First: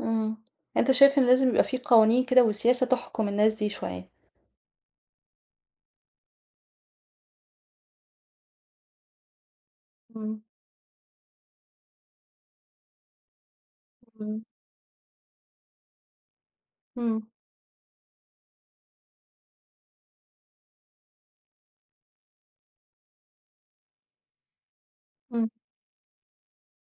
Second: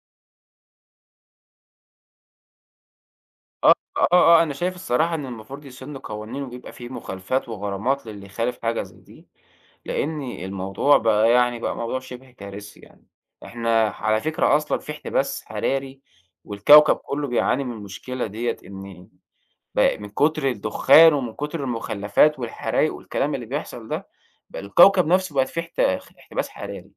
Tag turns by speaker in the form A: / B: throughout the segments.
A: امم، أنت شايف إن لازم يبقى في قوانين كده وسياسة تحكم الناس دي
B: آه، آه،
A: شويّة.
B: آه، أنا شايف الصراحة إن المفروض يسنُّوا قوانين ويبقى فيه مخالفات وغرامات للي يخالف حاجة زي دي، لإن
A: امم.
B: الموضوع بقى يعني بقى موضوع شبه كارثي يعني. إحنا على
A: امم.
B: فكرة أصلًا في احتباس حراري والكوكب كلّه
A: امم.
B: بيعاني من المشكلة ديَّة، إن ب من كتر الدخّان ومن كتر المخلَّفات والحرايق والكلام اللي بيحصل ده، ب الكوكب نفسه بقت
A: امم.
B: فيه احت خ احتباس حراري،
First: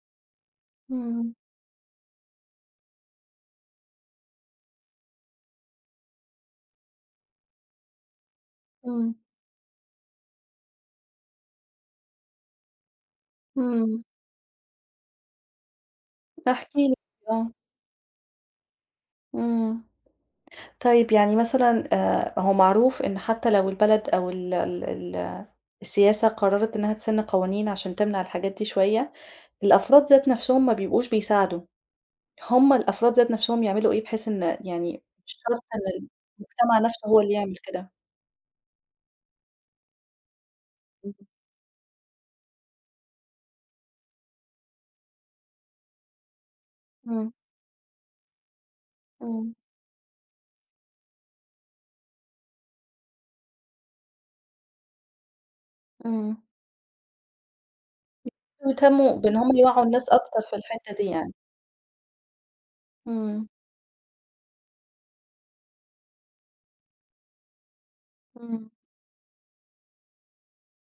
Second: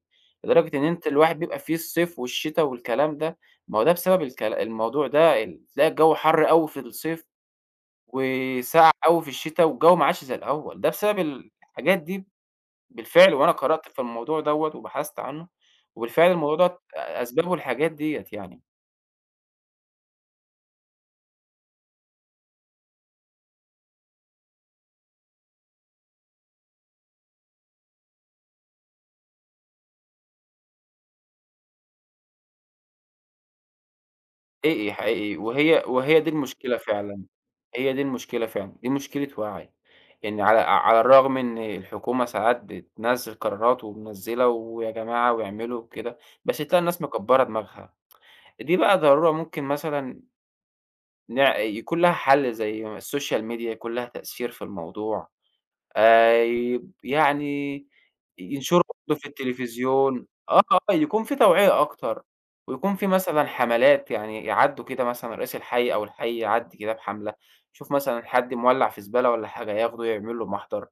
B: لدرجة إن أنت
A: امم.
B: الواحد بيبقى فيه الصيف والشتا والكلام ده، ما هو ده بسبب الكل الموضوع ده ال تلاقي الجو حر أوي في الصيف، وسقعة
A: امم.
B: أوي في الشتا، والجو ما عادش زي الأوّل، ده بسبب ال الحاجات دي بالفعل، وأنا قرأت في
A: امم
B: الموضوع دَوَّة وبحثت عنّه، وبالفعل الموضوع
A: احكِ
B: دوّة
A: لي،
B: أ
A: آه.
B: أسبابه الحاجات ديَّة يعني.
A: امم، طيب يعني مثلًا آآ، هو معروف إن حتّى لو البلد أو ال ال ال السياسة قررت إنها تسِن قوانين عشان تمنع الحاجات دي شويَّة، الأفراد ذات نفسهم ما بيبقوش بيساعدوا، همّ الأفراد ذات نفسهم يعملوا إيه بحيث إن
B: حقيقي،
A: يعني مش
B: حقيقي،
A: شرط إن
B: وهي وهي دي المشكلة
A: المجتمع نفسه هو
B: فعلًا،
A: اللي يعمل كده؟
B: هي دي المشكلة فعلًا، دي مشكلة وعي، يعني على على
A: امم.
B: الرغم إن الحكومة ساعات بتنزّل قرارات ومنزّلة ويا جماعة واعملوا وكده، بس تلاقى الناس
A: امم.
B: مكبَّرة دماغها. دي بقى ضرورة
A: امم.
B: ممكن مثلًا ن يكون لها حل زي السوشيال ميديا يكون ليها تأثير في الموضوع،
A: امم.
B: آآ يب يعني ينشروا
A: ويهتمُّوا
B: برضو في
A: بإن همّ يوعُّوا الناس
B: التليفزيون،
A: أكتر في
B: آه، آه،
A: الحتَّة دي
B: يكون
A: يعني
B: في توعية أكتر، ويكون في مثلًا
A: امم.
B: حملات، يعني يعدُّوا كده مثلًا رئيس الحي أو الحي يعدِّي كده بحملة يشوف مثلًا حد
A: امم.
B: مولع في زبالة والّا حاجة، ياخده يعمل له محضر،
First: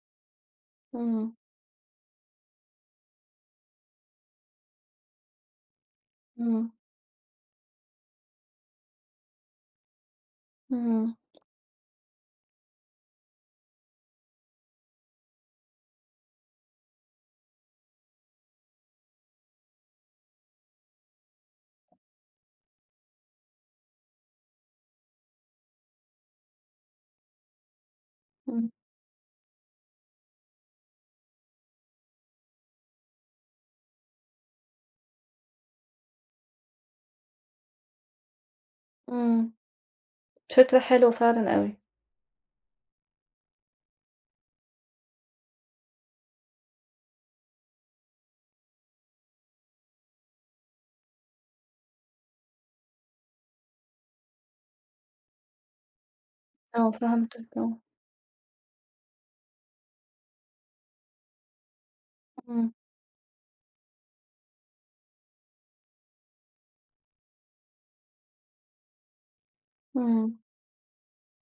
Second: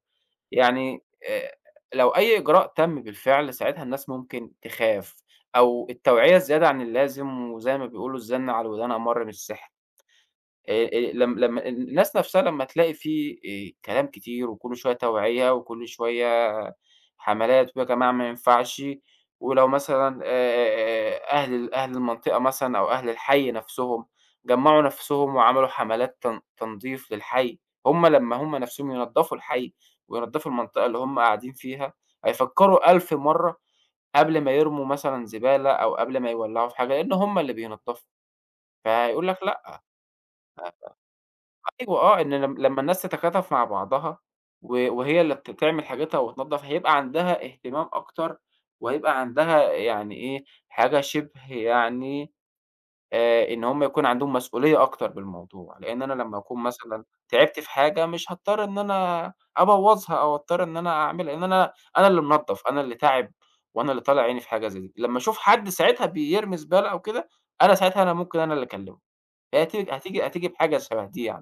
B: يعني
A: امم.
B: آآ، لو أي إجراء تم بالفعل ساعتها الناس ممكن تخاف، أو التوعية الزيادة
A: امم.
B: عن اللازم، وزي ما بيقولوا الزَّن على الودان أمرّ من السحر. أ أ
A: امم.
B: لم لمّا الناس نفسها لمّا تلاقي في آآ كلام كتير وكلّه شويّة توعية، وكل شويّة حملات، ويا جماعة ما ينفعش، ولو مثلًا آآ أهل ال أهل المنطقة مثلًا أو أهل الحي نفسهم جمَّعوا نفسهم وعملوا حملات تن تنضيف للحي، همّ لمّا همّ
A: امم.
B: نفسهم ينضفوا الحي وينضفوا المنطقة اللي هم قاعدين فيها هيفكرو ألف مرّة قبل ما يرموا مثلًا زبالة أو قبل ما يولعوا في حاجة، لإن همّ اللي بينضفوا فهيقول لك
A: امم.
B: لأ.
A: شكله حلو فعلًا
B: [unintelligible]
A: أوي.
B: أيوه آه، إن لم لمّا الناس تتكاتف مع بعضها و وهي اللي ت تعمل حاجتها وتنضف هيبقى عندها اهتمام أكتر، وهيبقى عندها يعني إيه حاجة شبه يعني آآ، إن همّ يكون عندهم مسؤوليّة أكتر بالموضوع، لإن أنا لمّا أكون
A: آه،
B: مثلًا
A: فهمتَك،
B: تعبت في
A: آه.
B: حاجة مش هاضطر إن أنا أبوظها أو أضطر إن أنا أعمل، لأن أنا أنا اللي منضف،
A: امم.
B: أنا اللي تاعب، وأنا اللي طالع عيني في حاجة زي دي، لمّا أشوف حد ساعتها بيرمي زبالة أو كده، أنا ساعتها أنا ممكن أنا اللي أكلمه، هي هتي هتيجي
A: امم.
B: هتيجي بحاجة شبه دي يعني.